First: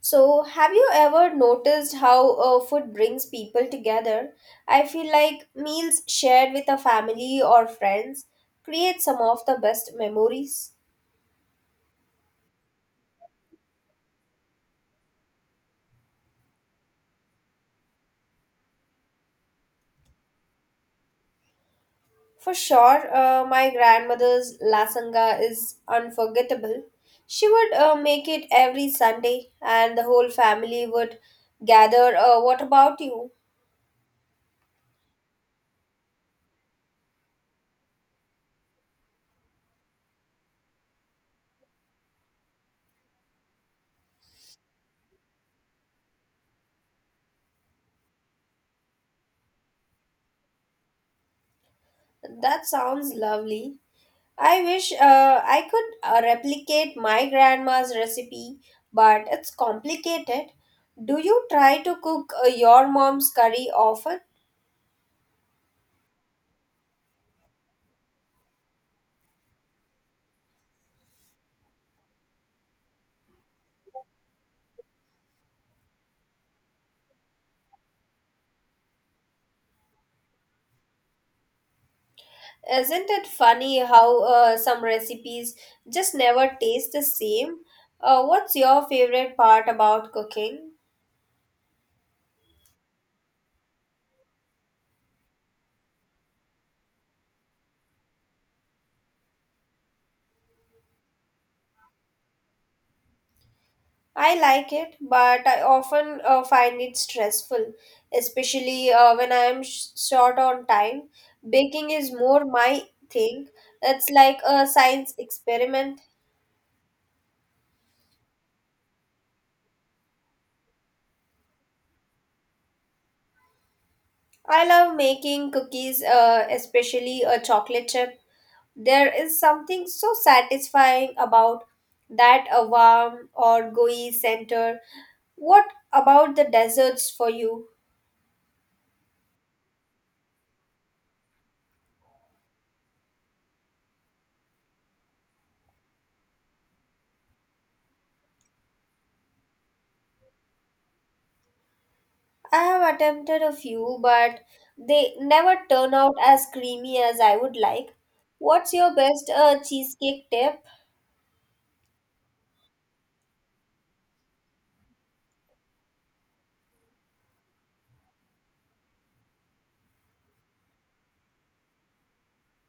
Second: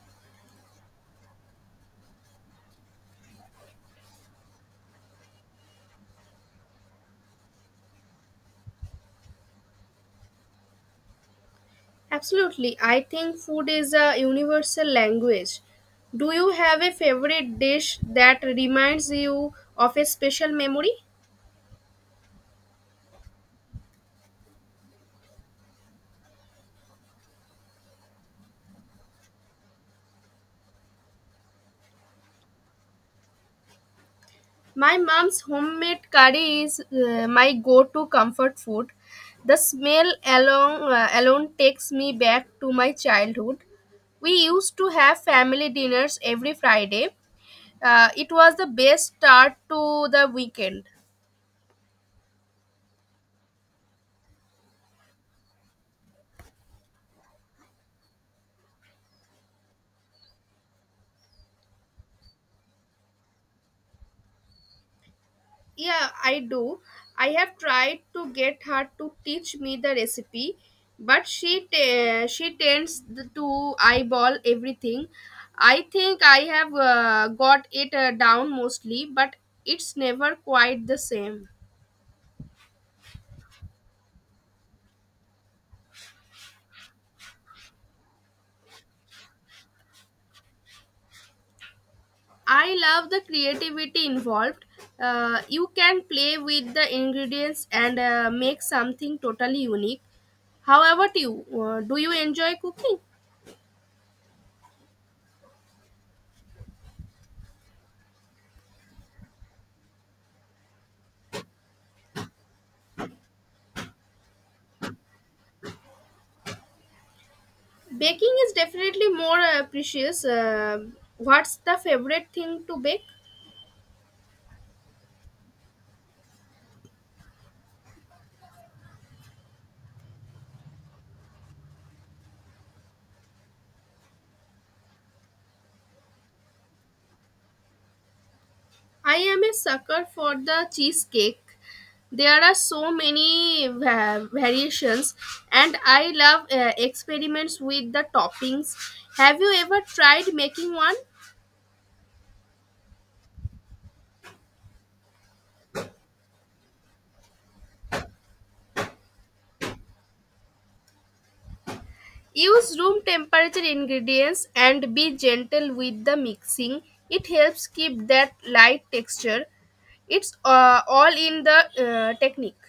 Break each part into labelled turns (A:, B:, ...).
A: So, have you ever noticed how food brings people together? I feel like meals shared with a family or friends create some of the best memories.
B: Absolutely. I think food is a universal language. Do you have a favorite dish that reminds you of a special memory?
A: For sure, my grandmother's lasanga is unforgettable. She would make it every Sunday, and the whole family would gather. What about you?
B: My mom's homemade curry is my go-to comfort food. The smell alone takes me back to my childhood. We used to have family dinners every Friday. It was the best start to the weekend.
A: That sounds lovely. I wish I could replicate my grandma's recipe, but it's complicated. Do you try to cook your mom's curry often?
B: Yeah, I do. I have tried to get her to teach me the recipe, but she tends to eyeball everything. I think I have got it down mostly, but it's never quite the same.
A: Isn't it funny how some recipes just never taste the same? What's your favorite part about cooking?
B: I love the creativity involved. You can play with the ingredients and make something totally unique. However, do you enjoy cooking?
A: I like it, but I often find it stressful, especially when I am short on time. Baking is more my thing. It's like a science experiment.
B: Baking is definitely more precious. What's the favorite thing to bake?
A: I love making cookies, especially a chocolate chip. There is something so satisfying about that a warm or gooey center. What about the desserts for you?
B: I am a sucker for the cheesecake. There are so many variations, and I love experiments with the toppings. Have you ever tried making one?
A: I have attempted a few, but they never turn out as creamy as I would like. What's your best cheesecake tip?
B: Use room temperature ingredients and be gentle with the mixing. It helps keep that light texture. It's all in the technique.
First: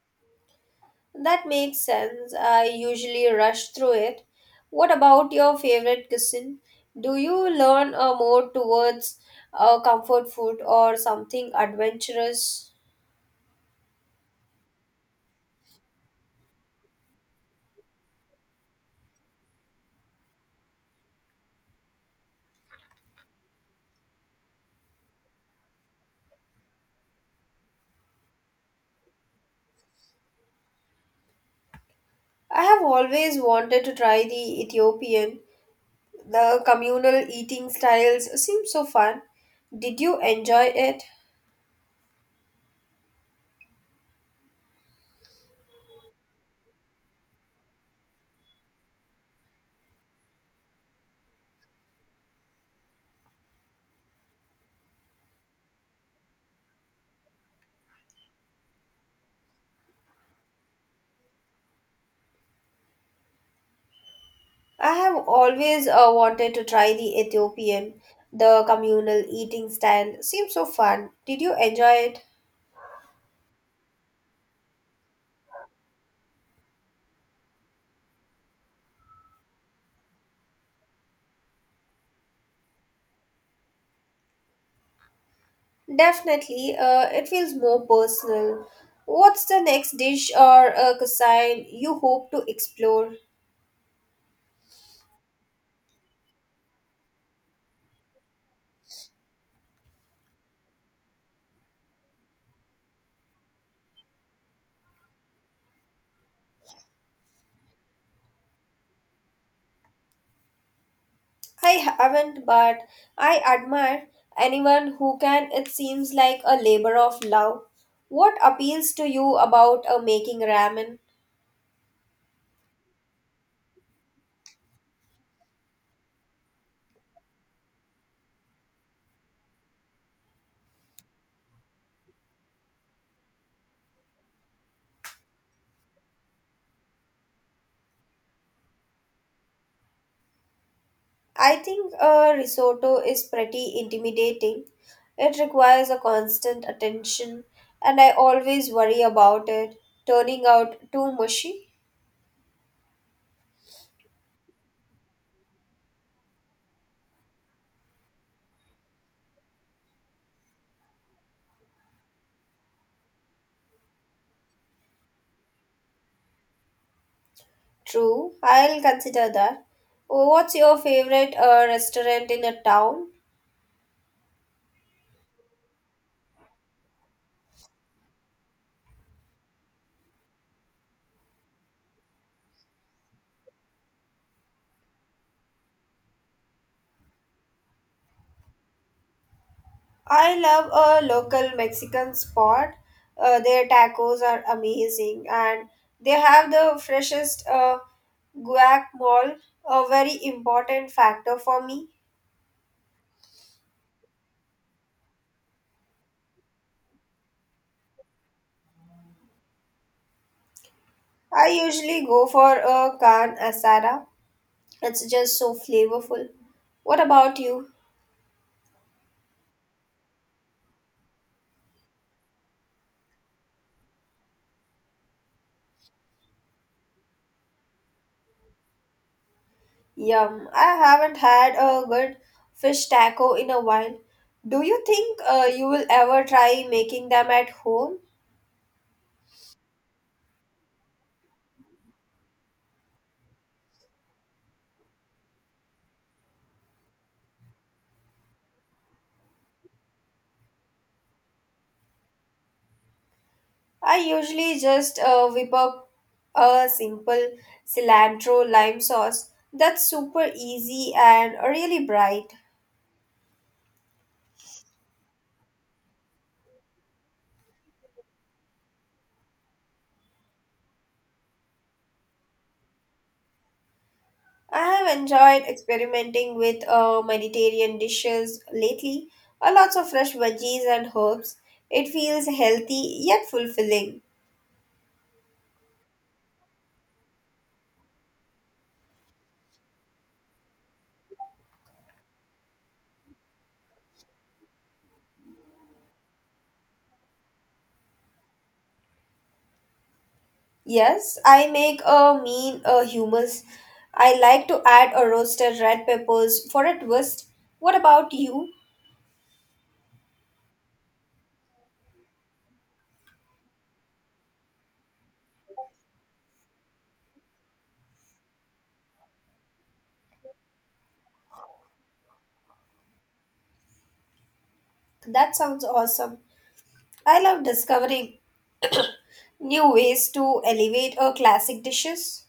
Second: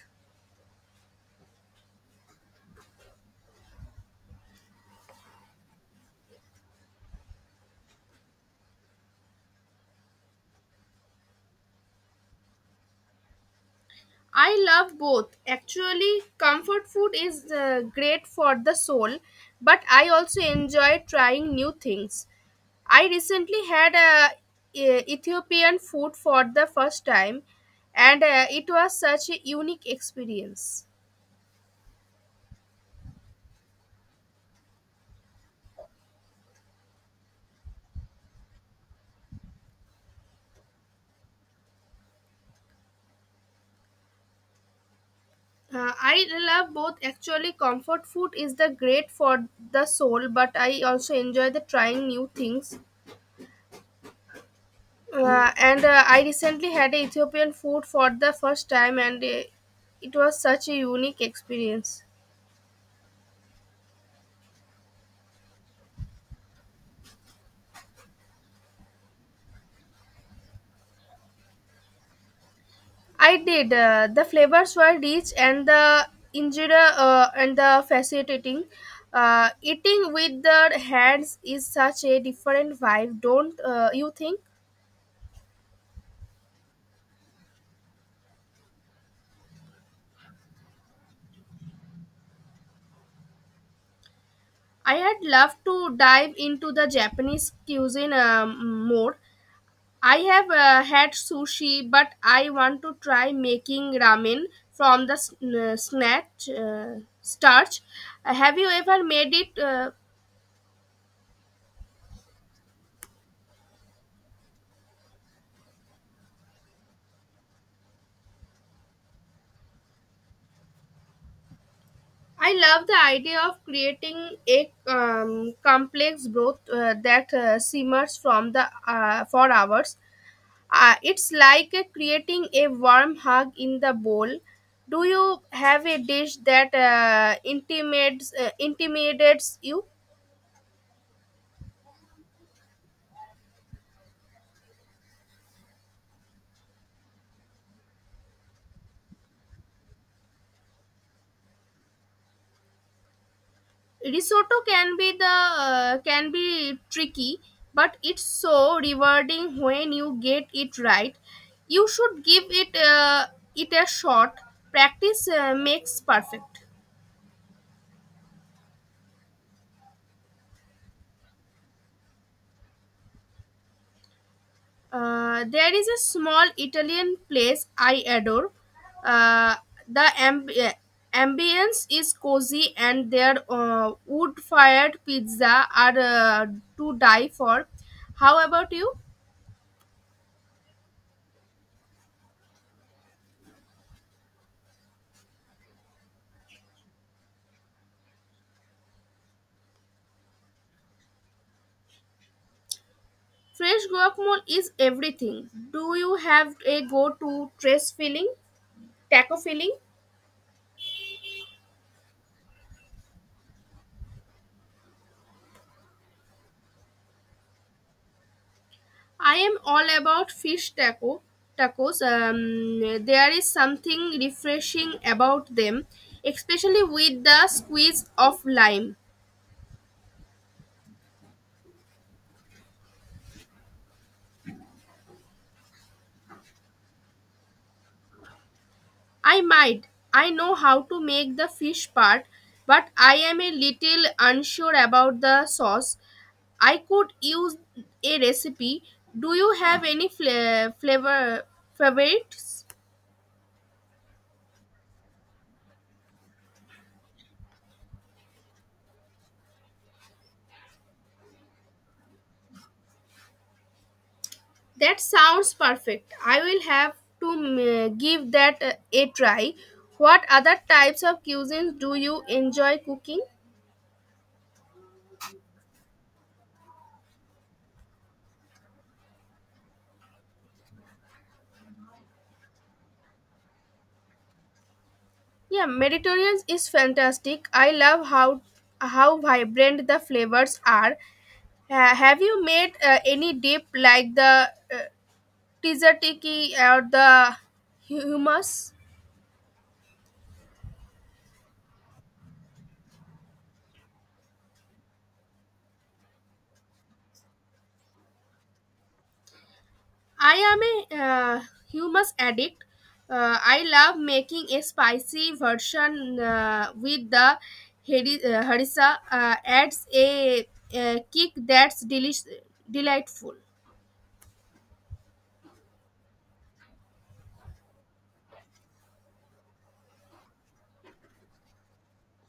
A: That makes sense. I usually rush through it. What about your favorite cuisine? Do you learn more towards comfort food or something adventurous?
B: I love both. Actually, comfort food is great for the soul, but I also enjoy trying new things. I recently had Ethiopian food for the first time, and it was such a unique experience.
A: I have always wanted to try the Ethiopian. The communal eating styles seem so fun. Did you enjoy it?
B: I love both. Actually, comfort food is the great for the soul, but I also enjoy the trying new things. And I recently had a Ethiopian food for the first time, and it was such a unique experience.
A: I have always wanted to try the Ethiopian. The communal eating style seems so fun. Did you enjoy it?
B: I did. The flavors were rich, and the injera and the fascinating. Eating with the hands is such a different vibe, don't you think?
A: Definitely, it feels more personal. What's the next dish or cuisine you hope to explore?
B: I had loved to dive into the Japanese cuisine more. I have had sushi, but I want to try making ramen from the sn- snatch starch. Have you ever made it?
A: I haven't, but I admire anyone who can. It seems like a labor of love. What appeals to you about making ramen?
B: I love the idea of creating a complex broth that simmers from the for hours. It's like creating a warm hug in the bowl. Do you have a dish that intimidates you?
A: I think a risotto is pretty intimidating. It requires a constant attention, and I always worry about it turning out too mushy.
B: Risotto can be the can be tricky, but it's so rewarding when you get it right. You should give it a shot. Practice makes perfect.
A: True, I'll consider that. What's your favorite restaurant in a town?
B: There is a small Italian place I adore. Uh, the amb- uh, ambience is cozy, and their wood fired pizza are to die for. How about you?
A: I love a local Mexican spot. Their tacos are amazing, and they have the freshest guacamole, a very important factor for me.
B: Fresh guacamole is everything. Do you have a taco filling?
A: I usually go for a Khan Asada. It's just so flavorful. What about you?
B: I am all about fish taco tacos. There is something refreshing about them, especially with the squeeze of lime.
A: Yum. I haven't had a good fish taco in a while. Do you think you will ever try making them at home?
B: I might. I know how to make the fish part, but I am a little unsure about the sauce. I could use a recipe. Do you have any flavor favorites?
A: I usually just whip up a simple cilantro lime sauce that's super easy and really bright.
B: That sounds perfect. I will have to give that a try. What other types of cuisines do you enjoy cooking?
A: I have enjoyed experimenting with Mediterranean dishes lately. Lots of fresh veggies and herbs. It feels healthy yet fulfilling.
B: Yeah, Mediterranean is fantastic. I love how vibrant the flavors are. Have you made any dip like the uh, tzatziki or the hummus?
A: Yes, I make a mean hummus. I like to add a roasted red peppers for a twist. What about you?
B: I am a hummus addict. I love making a spicy version with the harissa. Adds a kick that's delightful.
A: That sounds awesome. I love discovering new ways to elevate a classic dishes.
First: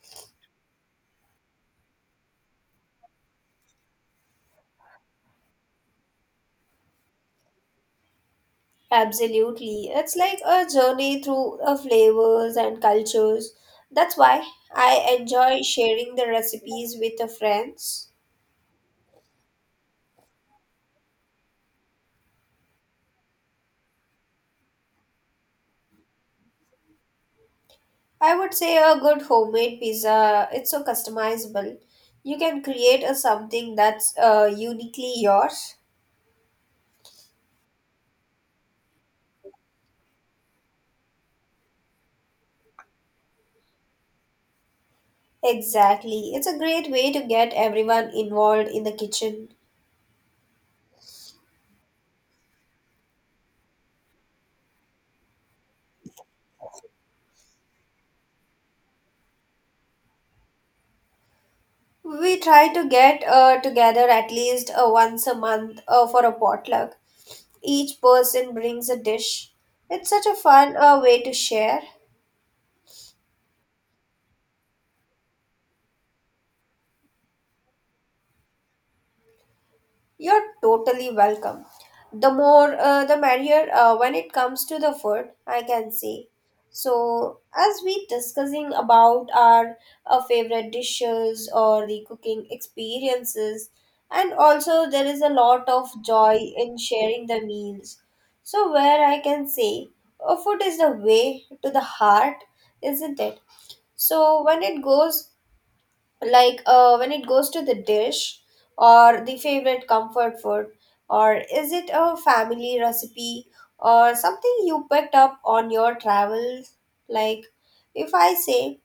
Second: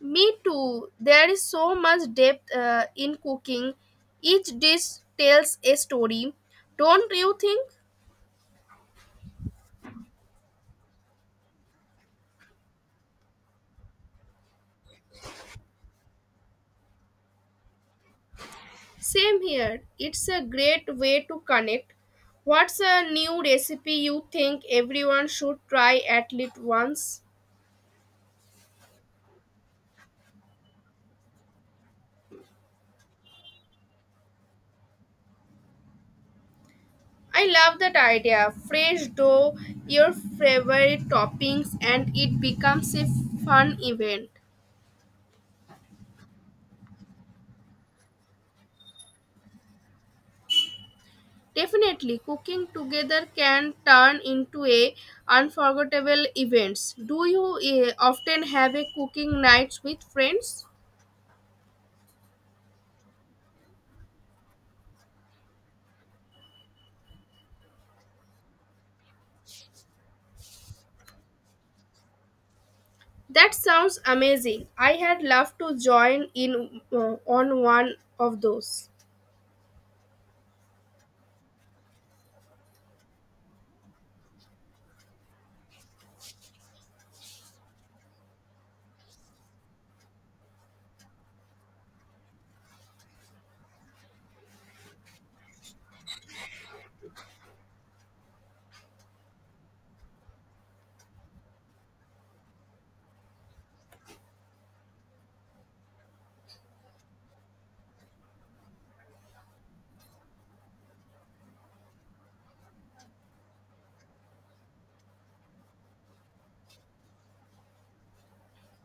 B: Me too. There is so much depth in cooking. Each dish tells a story. Don't you think?
A: Absolutely. It's like a journey through the flavors and cultures. That's why I enjoy sharing the recipes with the friends.
B: Same here. It's a great way to connect. What's a new recipe you think everyone should try at least once?
A: I would say a good homemade pizza, it's so customizable. You can create a something that's uniquely yours.
B: I love that idea. Fresh dough, your favorite toppings, and it becomes a fun event.
A: Exactly. It's a great way to get everyone involved in the kitchen.
B: Definitely, cooking together can turn into a unforgettable events. Do you often have a cooking nights with friends?
A: We try to get together at least once a month for a potluck. Each person brings a dish. It's such a fun way to share.
B: That sounds amazing. I had loved to join in on one of those.
A: You're totally welcome. The more, the merrier when it comes to the food, I can say. So, as we discussing about our favorite dishes or the cooking experiences, and also there is a lot of joy in sharing the meals. So, where I can say, food is the way to the heart, isn't it? So, when it goes when it goes to the dish or the favorite comfort food, or is it a family recipe or something you picked up on your travels? Like, if I say,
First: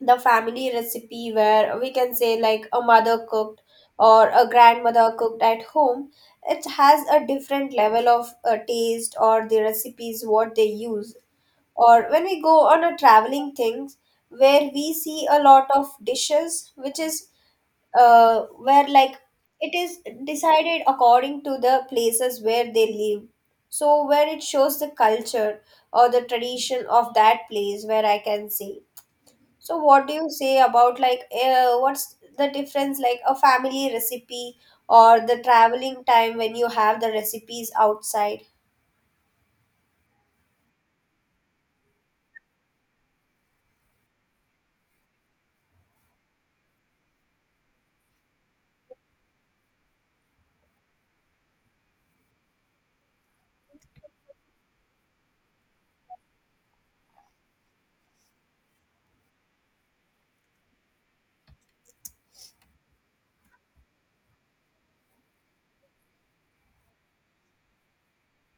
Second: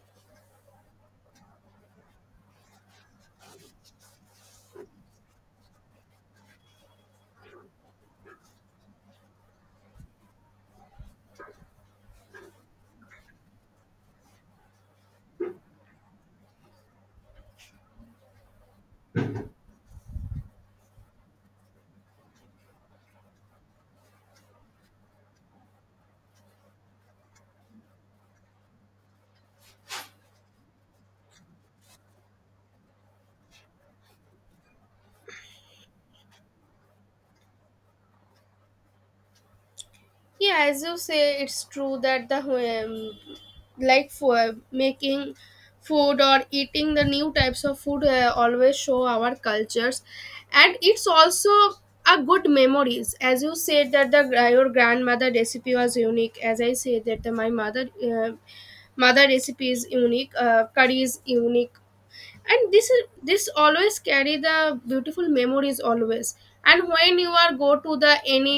A: the family recipe, where we can say like a mother cooked or a grandmother cooked at home, it has a different level of taste or the recipes what they use. Or when we go on a traveling things, where we see a lot of dishes which is, uh, where like it is decided according to the places where they live, so where it shows the culture or the tradition of that place, where I can say. So what do you say about like what's the difference, like a family recipe or the traveling time when you have the recipes outside?
B: Yeah, as you say, it's true that the like for making food or eating the new types of food always show our cultures, and it's also a good memories. As you said that the your grandmother recipe was unique. As I said that the, my mother recipe is unique. Curry is unique, and this is this always carry the beautiful memories always, and when you are go to the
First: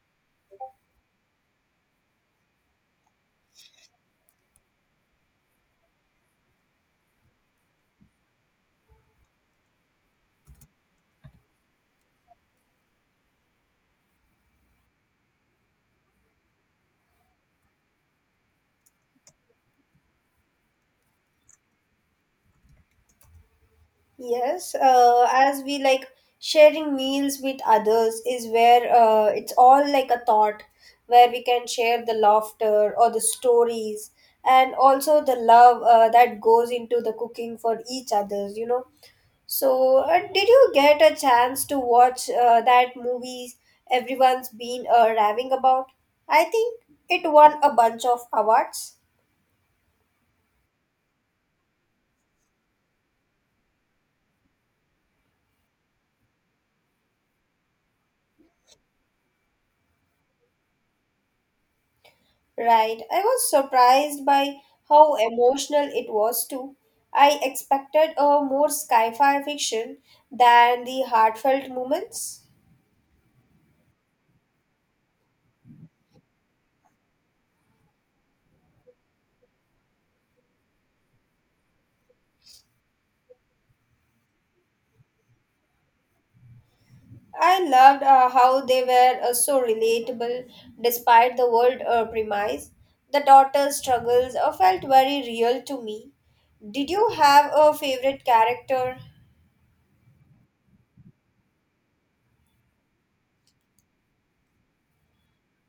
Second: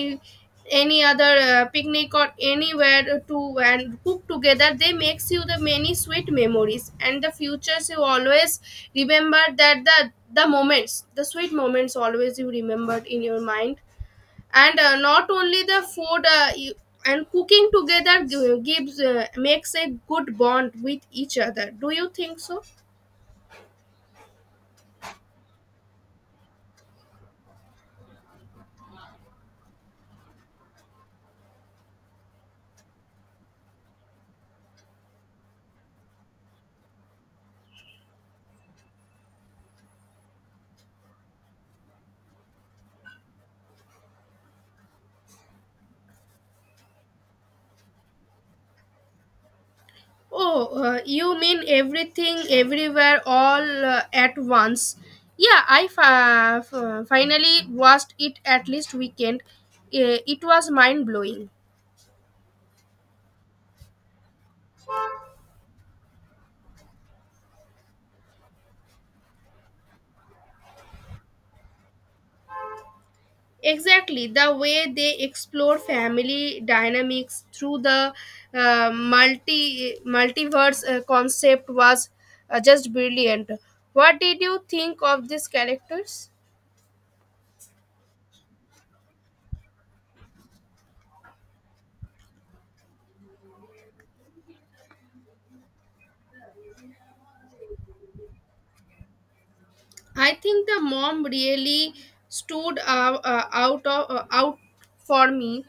B: any other picnic or anywhere to and cook together they makes you the many sweet memories and the futures you always remember that the moments, the sweet moments, always you remembered in your mind, and not only the food and cooking together gi- gives makes a good bond with each other. Do you think so?
A: Yes, as we like sharing meals with others is where it's all like a thought where we can share the laughter or the stories, and also the love that goes into the cooking for each others, you know. So, did you get a chance to watch that movie everyone's been raving about? I think it won a bunch of awards.
B: Oh, you mean Everything, Everywhere, All at Once? Yeah, I finally watched it at least weekend. It was mind blowing.
A: Right. I was surprised by how emotional it was too. I expected a more sci-fi fiction than the heartfelt moments.
B: Exactly, the way they explore family dynamics through the multiverse concept was just brilliant. What did you think of these characters?
A: I loved how they were so relatable despite the world premise. The daughter's struggles felt very real to me. Did you have a favorite character?
B: I think the mom really stood out for me.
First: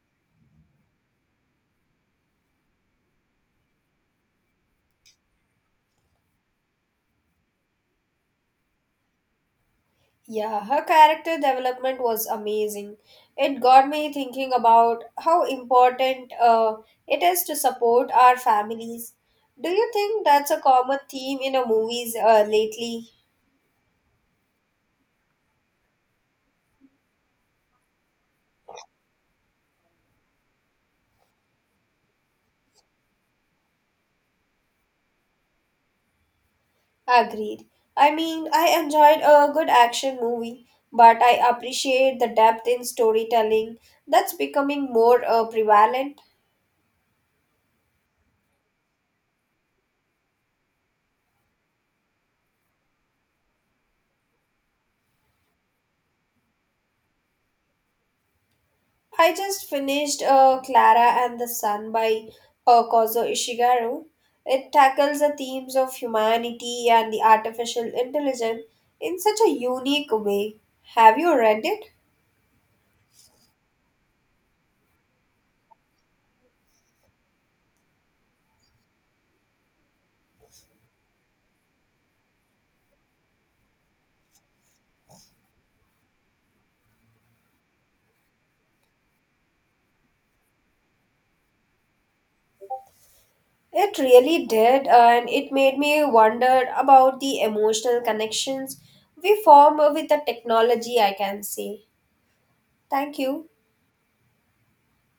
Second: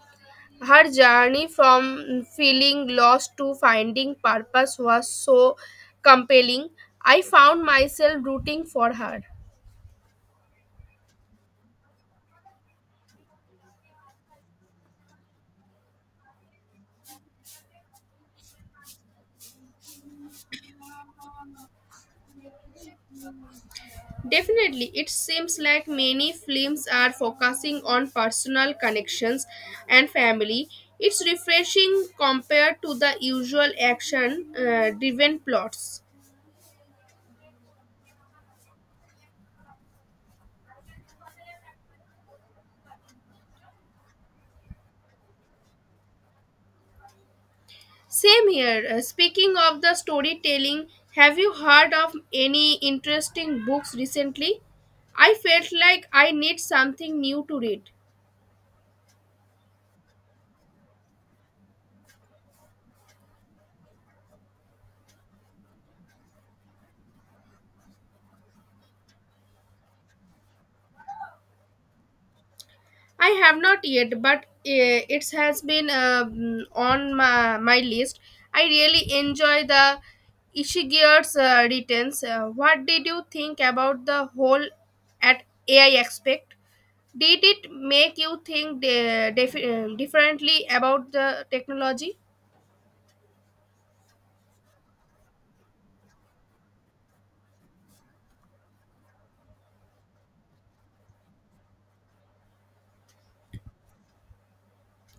B: Her journey from feeling lost to finding purpose was so compelling. I found myself rooting for her.
A: Yeah, her character development was amazing. It got me thinking about how important it is to support our families. Do you think that's a common theme in a movies lately?
B: Definitely, it seems like many films are focusing on personal connections and family. It's refreshing compared to the usual action driven plots.
A: Agreed. I mean, I enjoyed a good action movie, but I appreciate the depth in storytelling that's becoming more prevalent.
B: Same here. Speaking of the storytelling, have you heard of any interesting books recently? I felt like I need something new to read.
A: I just finished Clara and the Sun by Kozo Ishigaru. It tackles the themes of humanity and the artificial intelligence in such a unique way. Have you read it?
B: I have not yet, but it has been on my list. I really enjoy the Ishigir's returns. What did you think about the whole at AI aspect? Did it make you think differently about the technology?
A: It really did, and it made me wonder about the emotional connections we form with the technology, I can say. Thank you.